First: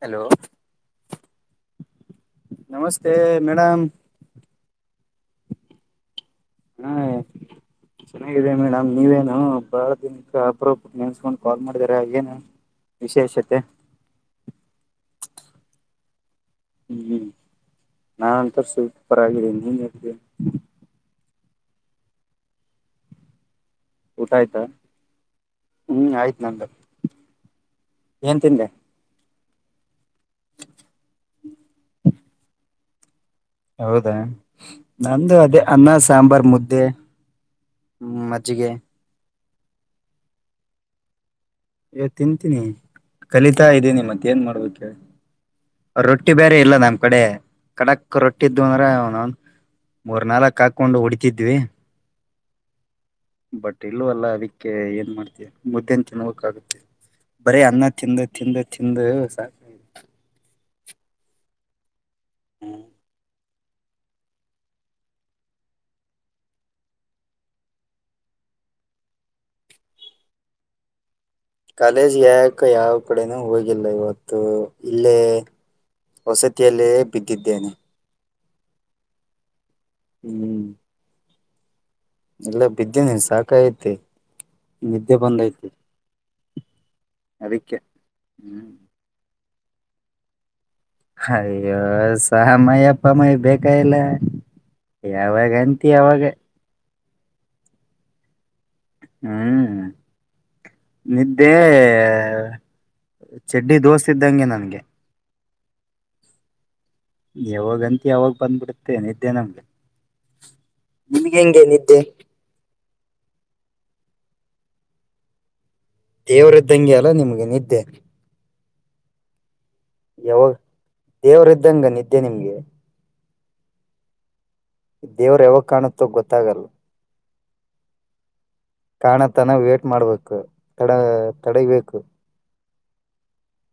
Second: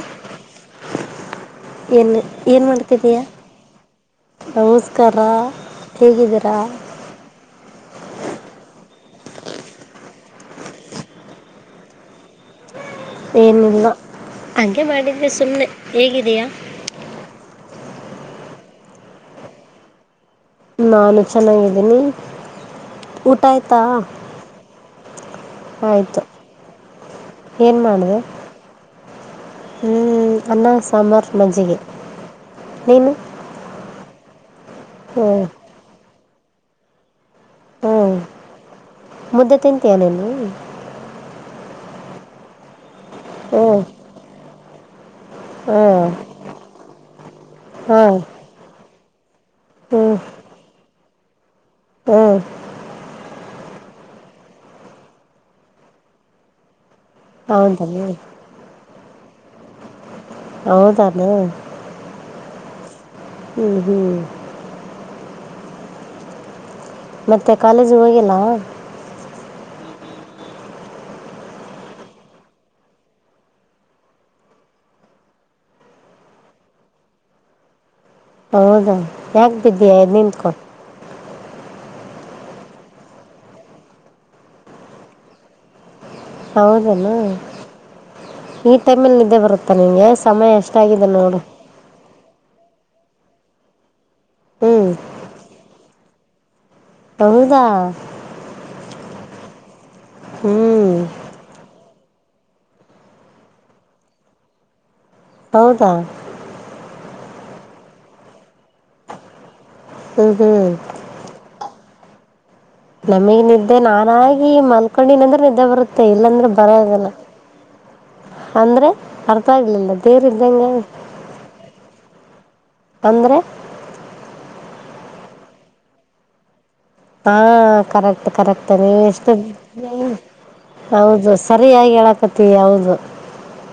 hello ಏನ್ ಏನ್ ನಮಸ್ತೆ ಮಾಡ್ತಿದಯಾ ಮೇಡಮ್ ಹೌಸ್ ತರ ಹೇಗಿದ್ದಾರೆ ಹಾ ಚೆನ್ನಾಗಿದೆ ಮೇಡಮ ನೀವೇನು ಬಾಳ ದಿನಕ್ಕೆ ಅಬ್ರಬ್ಬಟ್ಟ ನೆನ್ಸ್ಕೊಂಡು ಕಾಲ್ ಮಾಡಿದರ ಏನು ವಿಶೇಷತೆ ಏನಿಲ್ಲ ಹಾಗೆ ಮಾಡಿದೆ ಸುಮ್ಮ್ನೆ ಹೇಗಿದೀಯಾ ಹ್ಮ ನಾನಂತ ಸೂಪೂಪರ್ ಆಗಿದ್ದೀನೆ ನೀನ್ ಹರ್ತ ನಾನು ಚೆನ್ನಾಗಿದ್ದೀನಿ ಊಟ ಆ್ತ ತ್ತಾ ಊಟ ಆಯ್ತಾ ಹ್ಮ್ ಆಯ್ತು ಆಯ್ತ್ ನಂದು ಏನ್ ಮಾಡಿದೆ ಏನ್ ತಿಂದೆ ಹ್ಮ್ ಅನ್ನ ಸಾಂಬಾರ್ ಮಜ್ಜಿಗೆ ನೀನು ಹೌದಾ ಹ್ಞೂ ನಂದು ಅದೇ ಅನ್ನ ಸಾಂಬಾರ್ ಮುದ್ದೆ ಹ್ಞೂ ಮಜಿಗೆ ಮುದ್ದೆ ತಿಂತ ಏನೇನು ಏ ತಿಂತೀನಿ ಕಲಿತಾ ಇದ್ದೀನಿ ಮತ್ತ ಏನ್ ಮಾಡ್ಬೇಕ ಹ್ಮ ಇಲ್ಲ ನಮ್ಮ್ ಕಡೆ ಕಡಕ್ ರೊಟ್ಟಿದ್ದು ಅಂದ್ರೆ ಹೇ ಹ್ಞೂ ಮೂರ್ ನಾಲ್ಕಕ್ ಹಾಕೊಂಡು ಹೊಡಿತಿದ್ವಿ ಹ್ಞೂ ಬಟ್ ಇಲ್ವಲ್ಲ ಅದಿಕ್ಕೆ ಏನ್ ಮಾಡ್ತಯ ಮುದ್ದೆನ ತಿನ್ವಕ್ ಆಾಗುತ್ತೆ ಬರೀ ಹೌದಾ ಅನ್ನ ತಿಂದು ತಿಂದು ತಿಂದು ಸಣ್ಣ ಆಗಿದ್ದೀಯಾ ಹೌದಾನ ಹ್ಮ್ ಹ್ಮ್ ಮತ್ತೆ ಕಾಲೇಜು ಹೋಗಲ್ಲ ಕಾಲೇಜ್ ಯಾಕ ಯಾವ ಕಡೆನೂ ಹೋಗಿಲ್ಲ ಇವತ್ತು ಇಲ್ಲೇ ವಸತಿಯಲ್ಲೇ ಬಿದ್ದಿದ್ದೇನೆ ಹೌದಾ ಯಾಕ ಬಿದ್ದ್ಯಾ ನಿಂತ್ಕೊಟ್ಟು ಎಲ್ಲ ಬಿದ್ದೆ ನೀನ್ ಸಾಕ ತಿ ನಿದ್ದೆ ಬಂದ್ ಐತೆ ಹೌದೇನಾ ಹ್ಮ್ ಈ ಟೈಮಲ್ಲಿ ಇದೇ ಬರುತ್ತಾ ನಿಂಗೆ ಸಮಯ ಅಷ್ಟೇ ಅಯ್ಯೋ ಸಹ ಮಯ ಅಪ್ಪ ಮ ಬೇಕ ಇಲ್ಲ ಹ್ಞೂ ಯಾವಾಗ ಅಂತಿ ಯಾವಾಗ ಹಹದಾ ಹ್ಮ್ ನಿದ್ದೆ ಚಡ್ಡಿ ದೋಸ ಇದ್ದಂಗೆ ನನ್ಗೆ ಹೌದಾ ಯಾವಾಗಂತ ಯಾವಾಗ ಬಂದ್ಬಿಡುತ್ತೆ ನಿದ್ದೆ ನಮ್ಗೆ ಹ್ಮ್ ಹ್ಮ್ ಹ ನಮಗ್ ನಿದ್ದೆ ನಾನಾಗಿ ಮಲ್ಕೊಂಡಿನ ಅಂದ್ರೆ ನಿದ್ದೆ ಬರುತ್ತೆ ತ್ತೆ ಇಲ್ಲಾಂದ್ರೆ ಬರ ದೇವ್ರದ್ದಂಗೆ ಆಗಲ್ಲ ಅಲ್ಲ ನಿಮ್ಗೆ ನಿದ್ದೆ ಅಂದ್ರೆ ಅರ್ಥ ಆಗ್ಲಿಲ್ಲ ಬೇರ ಇದ್ದಂಗೆ ದ್ದೆ ನಿಮ್ಗೆ ಅಂದ್ರೆ ದೇವ್ರ ಯಾವಾಗ ಕಾಣುತ್ತೋ ಗೊತ್ತಾಗಲ್ಲ ಹಾಂ ಕರೆಕ್ಟ್ ಕರೆಕ್ಟ್ ಎಷ್ಟ ಕಾಣತನ ವೇಟ್ ಮಾಡ್ಬೇಕು ತಡ ಹೌದು ಸರಿಯಾಗಿ ತಡಬೇಕು ಹೇಳಕತಿೌದು ಹ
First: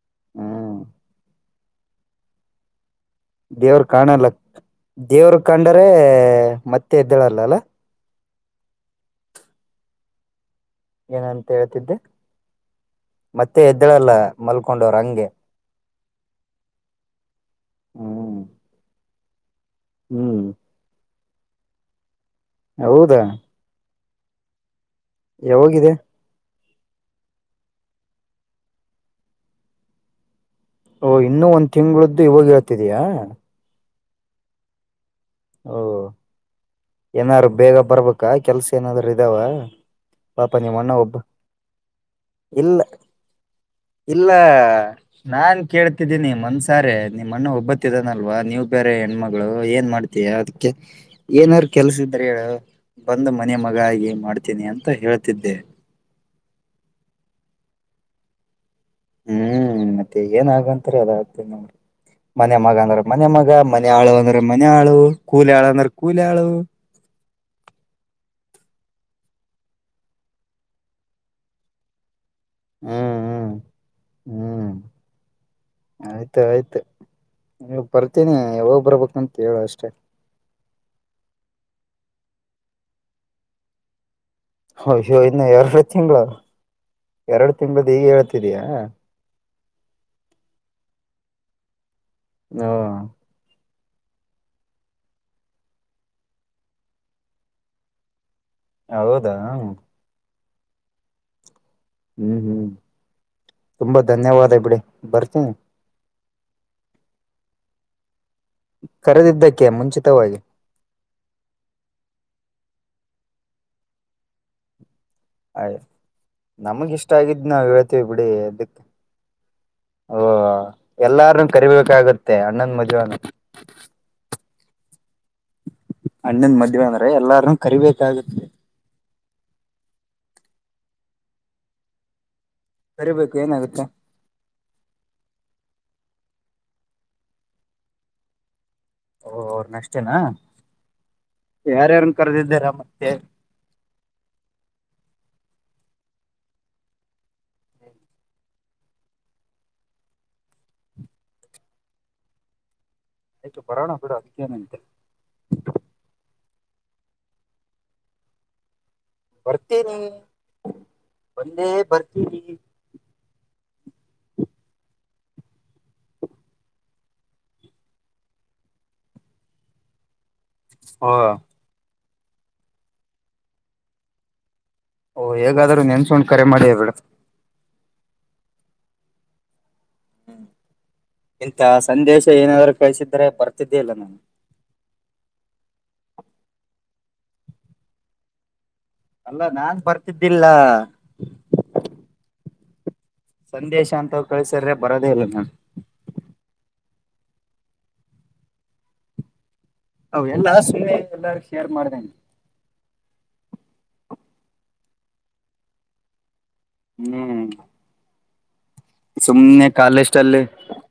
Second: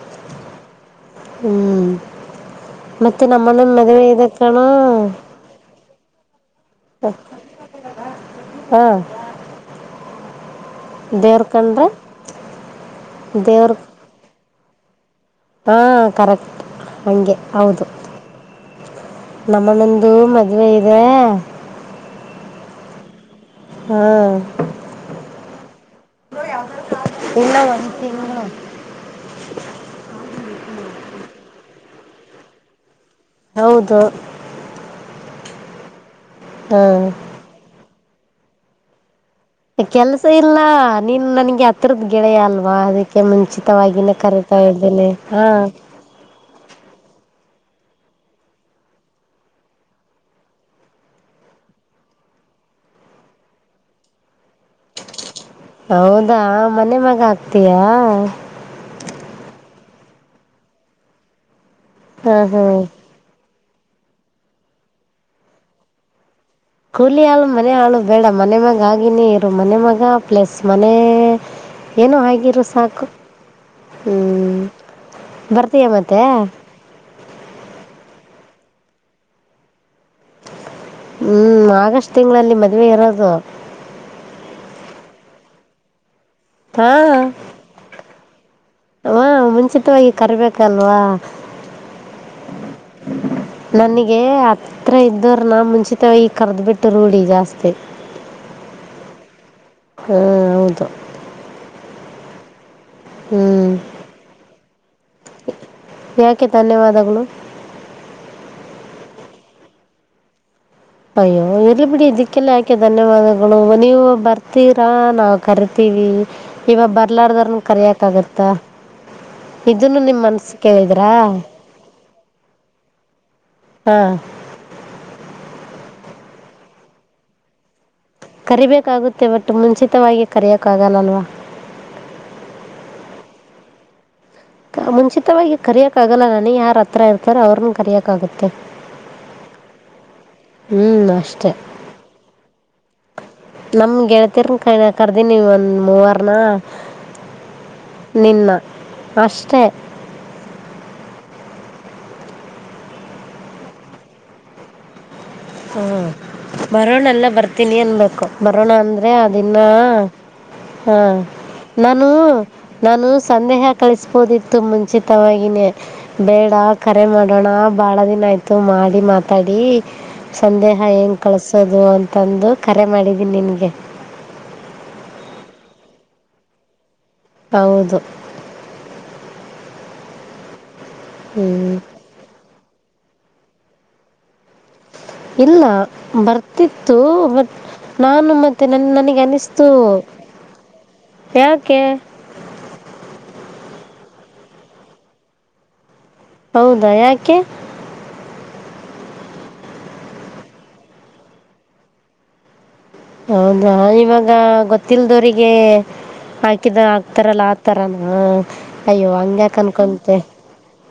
ಹ್ಮ ಹ್ಮ್ ದೇವ್ರ ಕಾಣಲ್ಲ ದೇವ್ರ ಕಂಡರೆ ಮತ್ತೆ ಎದ್ದಳಲ್ಲಲ್ಲ ಹಾ ದೇವ್ರ ಏನಂತ ಕಂಡ್ರೆ ಹೇಳ್ತಿದ್ದೆ ಮತ್ತೆ ಎದ್ದಳಲ್ಲ ಮಲ್ಕೊಂಡೋರು ಹಂಗೆ ಹಾ ಕರೆಕ್ಟ್ ಹಗೆ ಹೌದು ಹ್ಮ್ ನಮ್ಮಂದು ಹ್ಮ್ ಮದುವೆ ಇದೆ ಹೌದಾ ಹಾಂ ಯಾವಾಗಿದೆ ಇನ್ನ ಒಂದ್ ತಿಂಗ್ಳು ಓ ಇನ್ನುೂ ಒಂದ್ ತಿಂಗಳದ್ದು ಇವಾಗ ಇರತ್ತಿದಯಾ ಹೌದು ಓ ಹಾಂ ಏನಾದಾರರು ಬೇಗ ಬರ್ಬೇಕಾ ಕೆಲ್ಸ ಏನಾದ್ರು ಇದಾವ ಕೆಲ್ಸ ಪಾಪ ಇಲ್ಲ ನಿಮ್ಮಣ್ಣ ಒಬ್ಬ ನೀನ್ ನನ್ಗೆ ಹತ್ರದ ಗೆಳೆಯ ಇಲ್ಲ ಅಲ್ವಾ ಅದಕ್ಕೆ ಮುಂಚೆ ಇಲ್ಲ ನಾನ್ ಕೇಳ್ತಿದ್ದೀನಿ ಮನ್ಸಾರೆ ನಿಮ್ಮನ್ನ ಒಬ್ಬ ಬ್ಬತ್ತಿದಾನಲ್ವಾ ನೀವ್ ಬೇರೆ ಹೆಣ್ಮಗಳು ಏನ್ ಮಾಡ್ತೀಯಾ ಅದಕ್ಕೆ ಏನಾರ ಕೆಲ್ಸ ಇದ್ರ ಹೇಳ ಬಂದ ಮನೆ ಮಗ ಆಗ ಮಾಡ್ತೀನಿ ಅಂತ ಹೇಳ ಹೌದಾ ಮನೆ ಮಗ ಹಾಗ್ತೀಯ ಹ್ಮ್ ಮತ್ತೆ ಏನಾಗಂತಾರೆ ಅದಾಗ್ತ ನೋಡ್ರಿ ಹಾಂ ಮನ್ ಮಗ ಹಾಂ ಅಂದ್ರ ಮನೆ ಮಗ ಮನೆಆಳು ಅಂದ್ರೆ ಮನೆಾಳು ಕೂಲಿ ಆಳು ಅಂದ್ರೆ ಕೂಲಿ ಆಳು ಕೂಲಿ ಹಾಳು ಮನೆ ಹಾಳು ಬೇಡ ಮನೆ ಮಾಗ ಆಗ ನೀ ಇರು ಮನೆ ಮಗ ಪ್ಲಸ್ ಮನೆ ಏನು ಆಗಿರು ಸಾಕು ಹ್ಮ್ ಹ್ಮ್ ಹ್ಮ್ ಬರ್ತೀಯಾ ಮತ್ತೆ ಆಯ್ತು ಆಯ್ತು ನೀ ಬರ್ತೀನಿ ಯಾವಾಗ ಬರ್ಬೇಕು ಅಂತ ಹೇಳು ಅಷ್ಟೇ ಹ್ಮ್ ಆಗಸ್ಟ್ ತಿಂಗಳಲ್ಲಿ ಮದ್ವೆ ಇರೋದು ಅಯ್ಯೋ ಇನ್ನು ಎರಡು ತಿಂಗಳು ಹಾ ಎರಡು ತಿಂಗಳ್ದ ಹೀಗ ಹೇಳ್ತಿದಿಯಾ ಖಚಿತವಾಗಿ ಕರ್ಬೇಕಲ್ವಾ ಹ್ಮ್ ನನಗೆ ಹತ್ತಿ ಇದ್ದರು ನಾ ಮುಂಚಿತ ಈ ಕರೆದ್ಬಿಟ್ಟು ರೂಢ ಜಾಸ್ತಿ ಹೌದಾ ಹಾ ಹೌದು ಹ್ಮ್ ಹ್ಮ್ ಹ್ಮ್ ತುಂಬಾ ಧನ್ಯವಾದ ಬಿಡಿ ಬರ್ತೀನಿ ಯಾಕೆ ಧನ್ಯವಾದಗಳು ಕರೆದಿದ್ದ ಕ್ಕೆ ಮುಂಚಿತವಾಗಿ ಅಯ್ಯೋ ಇರ್ಲಿ ಬಿಡಿ ಇದಕ್ಕೆಲ್ಲಾ ಯಾಕೆ ಧನ್ಯವಾದಗಳು ನೀವು ಬರ್ತೀರಾ ನಾವು ಆಯ್ ಕರಿತೀವಿ ಇವಾಗ ನಮಗ ಇಷ್ಟ ಬರ್ಲಾರ್ದ್ರನ ಕರಿಯಕ್ ಆಗತ್ತ ಓ ಎಲ್ಲಾರೂ ಕರಿಬೇಕಾಗುತ್ತೆ ಅಣ್ಣನ್ ಮದ್ವೆ ಹಾ ಹಣ್ಣಂದ್ ಮದ್ವೆ ಅಂದ್ರೆ ಎಲ್ಲಾರೂ ಕರಿೀಬೇಕು ಕರಿಬೇಕಾಗುತ್ತೆ ಬಟ್ು ಮುಂಚಿತವಾಗಿ ಕರೆಯೋಕ್ಕಾಗಲ್ಲಲ್ವಾ ಬರಿಬೇಕು ಏನಾಗುತ್ತೆ ಮುಂಚಿತವಾಗಿ ಕರಿಯಕ್ ಆಗಲ್ಲ ನಾನ ಯಾರ ಹತ್ರ ಇರ್ತಾರ ಅವ್ರನ್ನ ಕರಿಯಕ್ ಆಾಗತ್ತೆ ಓ ಅವ್ರನ ಅಷ್ಟೇನಾ ಹ್ಞೂ ಅಷ್ಟೇ ಯಾರ್ಯಾರನ್ ಕರೆದಿದ್ದಾರ ಮತ್ತೆ ನಮ್ ಗೆಳತಿರ್ ಕ ಕರ್ದಿ ನೀವ ಒಂದ್ ಮೂವರ್ನ ನಿನ್ನ ಅಷ್ಟೇ ಅದಕ್ಕೆ ಬರಾವಣ ಕೂಡ ಅದಕ್ಕೆಾಮ ನಿಂತ ಹ್ಮ ಬರೋಣ ಎಲ್ಲ ಬರ್ತೀನಿ ಅನ್ಬೇಕು ಬರೋಣ ಅಂದ ಅದನ್ನ ಬರ್ತೀನಿ ಹ ಒಂದೇ ನಾನು ಬರ್ತೀನಿ ನ ಸಂದೇಹ ಕಳಿಸಬೋದಿತ್ತು ಮುಂಚಿತವನೇ ಬೇಡ ಕರೆ ಮಾಡೋಣ ಬಾಳ ದಿನ ಆಯ್ತು ಮಾಡಿ ಮಾತಾಡಿ ಸಂದೇಹ ಓ ಹೆಏಗೆ ಕಳಿಸೋದು ಅಂತಂದು ಕರೆ ಮಾಡಿದ್ದೀನಿ ನಿನಗೆ ಓ ಹೇಗಾದ್ರರು ನೆನ್ಸುೊಂಡ್ ಕರೆ ಮಾಡಿ ಬೇಡ ಹೌದು ಹ್ಮ್ ಎಂತ ಹ್ಞೂ ಸಂದೇಶ ಏನಾದ್ರ ಕಳ್ಿಸಿದ್ರೆ ಬರ್ತಿದ್ದೆ ಇಲ್ಲ ನಾನು ಇಲ್ಲ ಬರ್ತಿತ್ತು ಬಟ್ ನಾನು ಮತ್ತೆ ಮತ್ತೆ ನನ್ ನನಗೆ ಅಲ್ಲ ಅನ್ನಿಸ್ತು ನಾನ್ ಬರ್ತಿದ್ದಿಲ್ಲ ಯಾಕೆ ಸಂದೇಶ ಅಂತ ಕಳ್ಸಿದ್ರೆ ಬರೋದೇ ಇಲ್ಲ ನನ್ ಹೌದಾ ಯಾಕೆ ಹ ಎಲ್ಲ ಸು ಎಲ್ಲಾರ ಶೇರ್ ಮಾಡ್ದೇನೆ ಹೌದಾ ಇವಾಗ ಗೊತ್ತಿಲ್ದವರಿಗೆ ಆ ಹಾಕಿದ ಹಾತಾರಲ್ಲ ಹ್ಮ್ ಆತಾರಾನ ಸುಮ್ನೆ ಕಾಲ ಲಿಷ್ಟ ಅಲ್ಲಿ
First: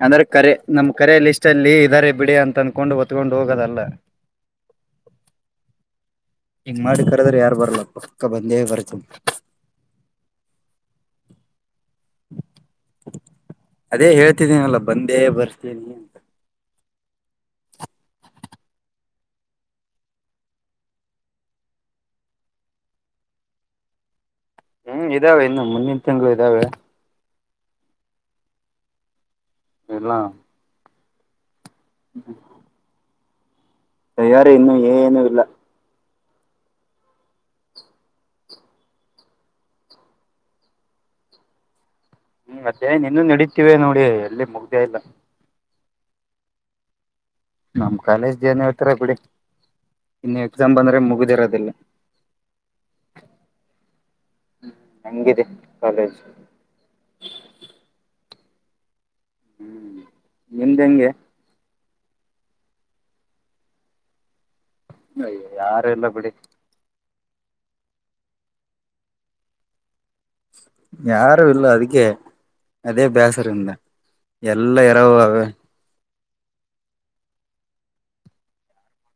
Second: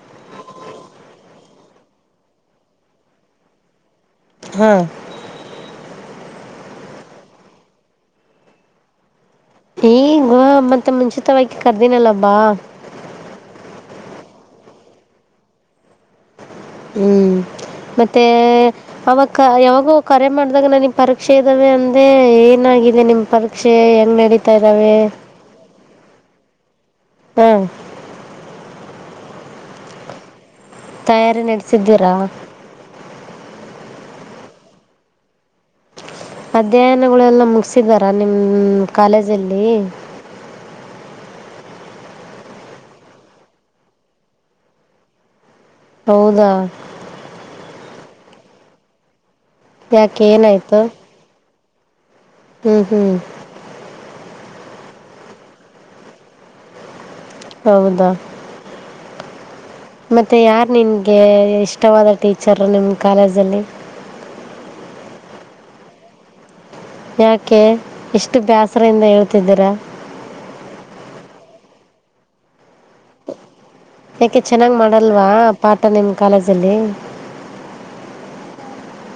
ಅಂದ್ರೆ ಕರೆ ನಮ್ ಕರೆಯಲ್ಲಿಷ್ಟ ಚಲ್ಲಿ ಇದಾರೆ ಬಿಡಿ ಅಂತ ಅನ್ಕೊಂಡು ಹೊ ಒತ್ಕೊಂಡು ಹೋಗೋದಲ್ಲ ಹಾ ಎಂಗ್ ಮಾಡ್ ಕರದ್ರ ಯಾರು ಬರ್ಲ್ಲ ಪಕ್ಕ ಬಂದೇ ಬತ್ರ ಈಗ ಮತ್ತೆ ಮುಂಚಿತವಾಗಿಕ ಕರ್ದನಲ್ಲ ಬ್ಬಾ ಅದೇ ಹೇಳ್ತಿದ್ದಿ ಬಂದೇ ಬರ್ತೀನಿ ಹ್ಮ್ ಮತ್ತೆ ಅವಾಗ ಯಾವಾಗೂ ಕರೆ ಮಾಡ್ದಾಗ ನನಗ್ ಪರೀಕ್ಷೆ ಇದ್ದಾವೆ ಅಂದೆ ಏನ [unintelligible] ಗಿದೆ ನಿಮ್ ಪರೀಕ್ಷೆ ಹೆಂಗ್ ನ [unintelligible] ಹ್ಮ್ ಇದಾವೆ ಇನ್ನು ಮುಂದಿನ ತಿಂಗಳು ಇದ್ದಾವೆ ಹಾ [unintelligible] ಎಲ್ಲಾ ತಯಾರಿ ನಡೆಸಿದ್ದೀರಾ ತಯಾರಿ ಇನ್ನು ಏನುೂ ಇಲ್ಲ ಅಧ್ಯಯನಗಳೆಲ್ಲ ಮುಗಿಸಿದಾರ ನಿಮ್ಮ ಕಾಲೇಜಲ್ಲಿ [inaudible] ಹ್ಮ್ ಅದ್ಯಯನ ಇನ್ನೂ ನಡತಿವೆ ನೋಡಿ ಎಲ್ಲಿ ಮುಗ್ದೇ ಇಲ್ಲ ಹೌದಾ ನಮ್ ಕಾಲೇಜ್ ಏನ್ ಹೇಳ್ತರ ಬಿಡಿ ಯಾಕೆ ಇನ್ನು ಎಕ್ಸಾಮ್ ಬಂದ್ರೆ ಮುಗುದಿರೋದಿಲ್ಲ ಹ್ಮ್ ಹ್ಮ್ ಹ್ಮ ಹಂಗಿದೆ ಕಾಲೇಜು ಹೌದಾ ಹ್ಮ್ ಮತ್ತೆ ಯಾರು ನಿಮ್ದ್ ಹೆಂಗೆ ನಿನಗೆ ಇಷ್ಟವಾದ ಟೀಚರು ನಿಮ್ಮ ಕಾಲೇಜಲ್ಲಿ ಅಯ್ಯ ಯಾರ ಇಲ್ಲ ಬಿಡಿ ಯಾಕೆ ಇಷ್ಟು ಬ್ಯಾಸರಿಂದ ಹೇಳ್ತಿದ್ದೀರಾ ಯಾರು ಇಲ್ಲ ಅದಕ್ಕೆ ಅದೇ ಬೇಸರ ಇನ್ನ ಯಾಕೆ ಚೆನ್ನಾಗಿ ಎಲ್ಲಾ ಮಾಡಲ್ವಾ ಇರವುಇವೆ ಪಾಠ ನಿಮ್ಮ ಕಾಲೇಜಲ್ಲಿ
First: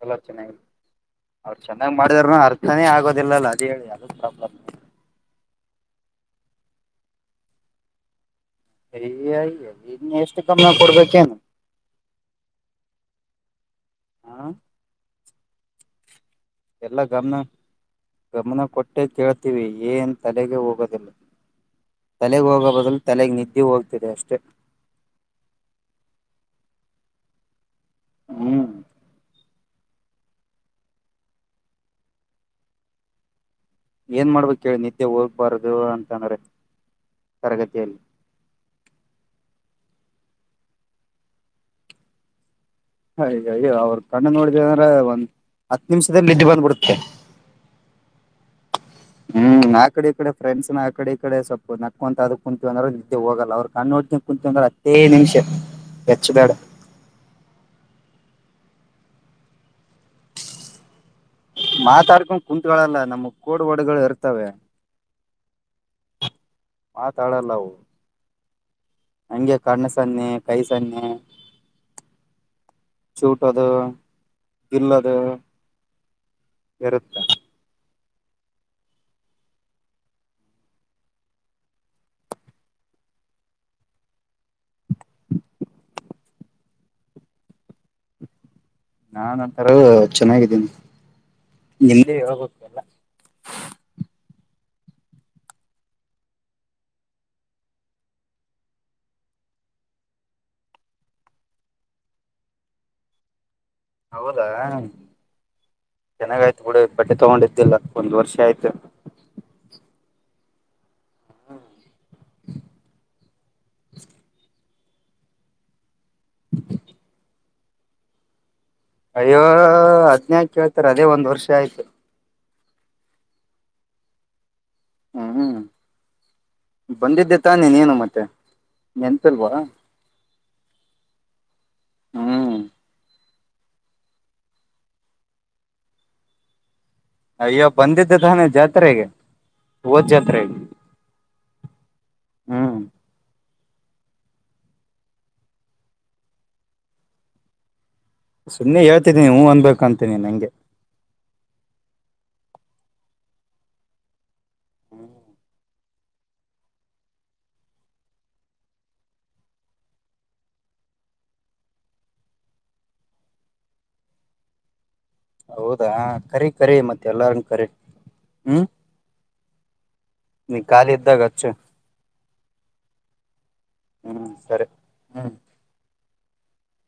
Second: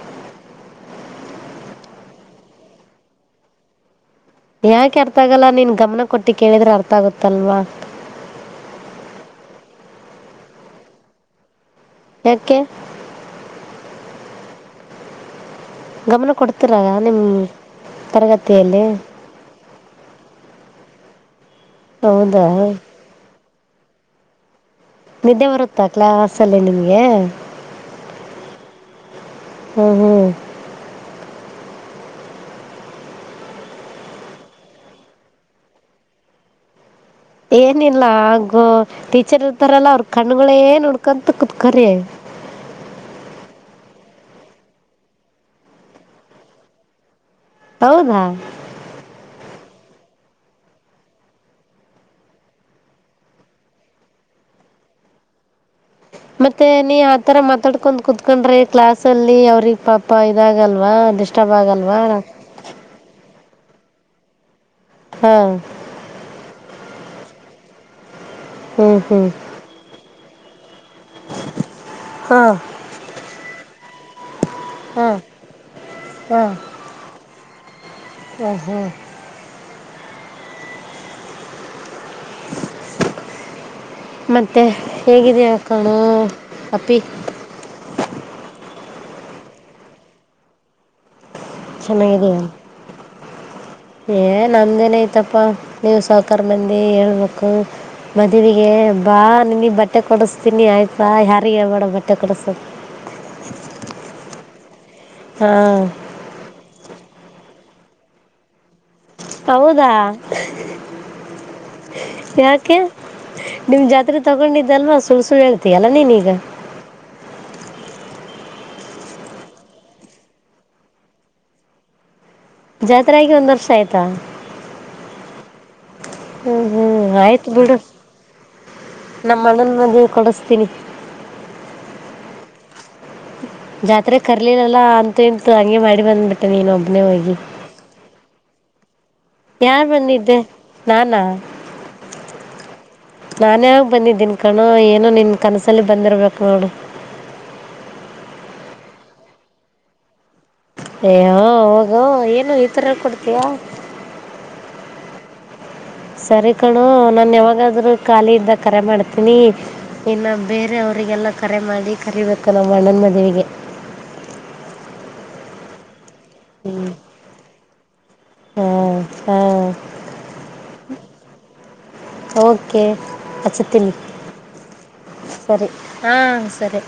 ಎಲ ಚೆನ್ನಾಗಿ ಅವ್ರು ಚೆನ್ನಾಗಿ ಮಾಡಿದಾರನು ಅರ್ಥನೇ ಆಗೋದಿಲ್ಲಲ್ಲ ಅದ್ ಹೇಳಿ ಅದು ಪ್ರಾಬ್ಲಮ್ ಯಾಕೆ ಅರ್ಥ ಆಗಲ್ಲ ನೀನ್ ಗಮನ ಕೊಟ್ಟಿ ಕೇಳಿದ್ರೆ ಅರ್ಥ ಆಗುತ್ತಲ್ವಾ ಸರಿಯ ಎಲ್ಲಿನ್ನ [unintelligible] ಎಷ್ಟು ಗಮನ್ ಕೊಡ್ಬೇಕುಏನ್ ಏಕೆ ಹಾ ಗಮನ ಕೊಡ್ತರ ಆ ನಿಮ್ ಗಮನ ಗಮನ ತರಗತಿಯಲ್ಲಿ ಕೊಟ್ಟೆ ಕೇಳ್ತೀವಿ ಏನ್ ತಲೆಗೆ ಹೋಗೋದಿಲ್ಲ ಹೌದಾ ತಲೆಗೆ ಹೋಗೋ ಬದಲು ತಲೆಗೆ ನಿ ಇ ಹೋಗ್ತಿದೆ ಅಷ್ಟೇ ನಿದ್ದೆ ಬರುತ್ತಾ ಕ್ಲಾಸಲ್ಲಿ ನಿಮ್ಗೆ ಹ್ಮ್ ಹ್ಮ್ ಹ್ಮ್ ಏನ್ ಮಾಡ್ಬೇಕ್ ಕೇಳಿ ನಿದ್ದೆ ಹೋಗ್ಬಾರದು ಅಂತಂದ್ರೆ ತರಗತಿಯಲ್ಲಿ ಏನಿಲ್ಲ ಹಾಗು ಟೀಚರ್ ಇರ್ತಾರೆಲ್ಲ ಅವ್ರ ಕಣ್ಣುಗಳೆ ನೋಡ್ಕೊಂತ ಕುತ್ಕರಿ ಅಯ್ ಅಯೊ ಅವ್ರರು ಕಣ್ಣು ನೋಡಿದ ಅಂದ್ರೆ ಒಂದ್ ಹತ್ ನಿಮಿಷದಲ್ ನಿದ್ದೆ ಬಂದ್ಬಿಡುತ್ತೆ ಹೌದಾ ಹ್ಮ್ ಆ ಕಡೆ ಈ ಕಡೆ ಫ್ರೆಂಡ್ಸ್ ನ ಆ ಕಡೆ ಇ ಕಡೆ ಸ್ವಲ್ಪ ನಕ್ಕೊಂತ ಅಂದ್ರ ನಿದ್ದೆ ಹೋಗಲ್ಲಅವ್ರ್ ಕಣ್ ನೋಡ್ ಕನ್ ಕುಂತ್ ಇೊಂದ್ರ [unintelligible] ಹತ್ತೈ ನಿಮಿಷ ಹೆಚ್ಚ ಬೇಡ ಮತ್ತೆ ನೀ ಆತರ ಮಾತಾಡ್ಕೊಂಡ್ ಕುತ್ ಕುತ್ಕೊಂಡ್ರೆ ಕ್ಲಾಸ್ ಅಲ್ಲಿ ಅವ್ರಿಗೆ ಪಾಪ ಇದಾಗಲ್ವಾ ಡಿಸ್ ಮಾತಾಡ್ಕೊಂಡ್ ಕುಂತ್ಗಳಲ್ಲ ನಮ್ ಕೋಡ್ ವರ್ಡ್ಗಳು ಇರ್ತವೆ ಹಾ ಮಾತಾಡಲ್ಲನಾವ್ ಹ್ಮ್ ಹ್ಮ್ ಹಂಗೆ ಕಣ್ ಸನ್ನೆ ಕೈಸ್ ಸನ್ನೆ ಹಾ ಚೂಟದು ಹಾ ಗಿಲ್ಲದು ಇರುತ್ತೆ ಹ್ಮ್ ಹ್ಮ್ [inaudible] ಮತ್ತೆ ಹೇಗಿದೆೆಯಾ ಕಣೋ ಅಪ್ಪಿ ನಾನ ಒಂತರ ಚೆನ್ನಾಗಿದ್ದೀನಿ ನಿಮ್ದೇ ಚನ್ನಗಿದೀಯ ಹೇಳ್ಬೇಕಲ್ಲ ಏ ನಮ್ ದೆನ್ ಐತಪ್ಪ ನೀವು ಸಾಹುಕಾರ್ ಮಂದಿ ಹೇಳ್ಬೇಕು ಮದುವಿಗೆ ಬಾ ನಿನಗೆ ಬಟ್ಟೆ ಕೊಡಿಸ್ತೀನಿ ಆಯ್ತಾ ಯಾರಿಗ್ ಹೇಳ್ಬೇಡ ಬಟ್ಟೆ ಕೊಡಸತ್ [inaudible] ಹೌದಾ ಚೆನ್ನಾಗಾಯ್ತು ಬುಡು ಬಟ್ಟೆ ತಗೊಂಡಿದ್ದಿಲ್ಲ ಒಂದ್ ವರ್ಷ ಆಯ್ತು ಹೌದಾ ಯಾಕೆ ನಿಮ್ ಜಾತ್ರೆ ತಗೊಂಡಿದ್ ಸಲ್ವಾ ಸುಳ್ ಸುಳ್ ಹೇಳ್ತಿಯಲ್ಲ ನೀನ್ ಇಗ ಅಯ್ಯೋ ಹದ್ನಯಕ ಕೇಳ್ತಾರೆ ಅದೇ ಒಂದ್ ವರ್ಷ ಆಯ್ತು ಜಾತ್ರೆಆಗಿ ಒಂದ್ ವರ್ಷ ಆಯ್ತಾ ಹ್ಮ್ ಹ್ಮ್ ಹ್ಮ್ ಬಂದಿದ್ದೆ ಆಯ್ತು ತಾನೆ ಬಿಡು ನೀನು ಮತ್ತೆೆ ನಮ್ಮ ನೆನ್ಪಿಲ್ವಾ ಅಣ್ಣನ ಮದ್ವೆ ಕೊಡಿಸ್ತೀನಿ ಹ್ಮ್ ಜಾತ್ರೆ ಕರ್ಲಿಲ್ಲಲ್ಲ ಅಂತ ಎಂತು ಹಂಗೆ ಮಾಡಿ ಬಂದ್ಬಿಟ್ಟೆ ನೀನೋಬ್ ಅಯ್ಯ ಬಂದಿದ್ದೆ ತಾನೇ ಜಾತ್ರೆಗೆ ಯಾರ್ ಹೋದ್ ಬಂದಿದ್ ಜಾತ್ರೆಗೆ ನಾನಾ ಹ್ಮ್ ನಾನೇ ಬಂದಿದ್ದೀನ್ ಕಣ ಏನೋ ನಿನ್ನ ಕನಸಲ್ಲಿ ಬಂದಿರ್ಬೇಕು ನೋಡು ಸುಮ್ಮನೆ ಹೇಳ್ತಿದ್ದೀಿ ನೀ ಹ್ಮ್ ಅಂದ್ಬೇಕ ಅಂತಿ ನಂಗೆ ಏ ಹೋಗ ಏನು ಈಥರ ಕೊಡ್ತಯ ಹ್ಮ್ [inaudible] ಸರಿ ಕಣು ನಾನು ಯಾವಾಗಾದ್ರೂ ಖಾಲಿ ಇದ್ದ ಕರೆ ಮಾಡ್ತೀನಿ ಇನ್ನು ಬೇರೆ ಅವರಿಗೆಲ್ಲ ಕರೆ ಮಾಡಿ ಕರಿಬೇಕ ನಮ್ಮ ಅಣ್ಣನ್ ಮದುವಿಗೆ ಹೌದಾ ಕರಿ ಕರಿ ಮತ್ತೆ ಎಲ್ಲಾರ ಕರಿ ಹ್ಮ ಹ್ಮ್ ಸರಿ ನೀ ಖಾಲಿ ಇದ್ದಾಗಚ್ಚು ಓಕೆ ಅಚ್ಚ ತಿಿನಿ ಹ್ಮ್ ಸರಿ ಹ್ಮ್ ಸರಿ ಹಾ ಸರಿ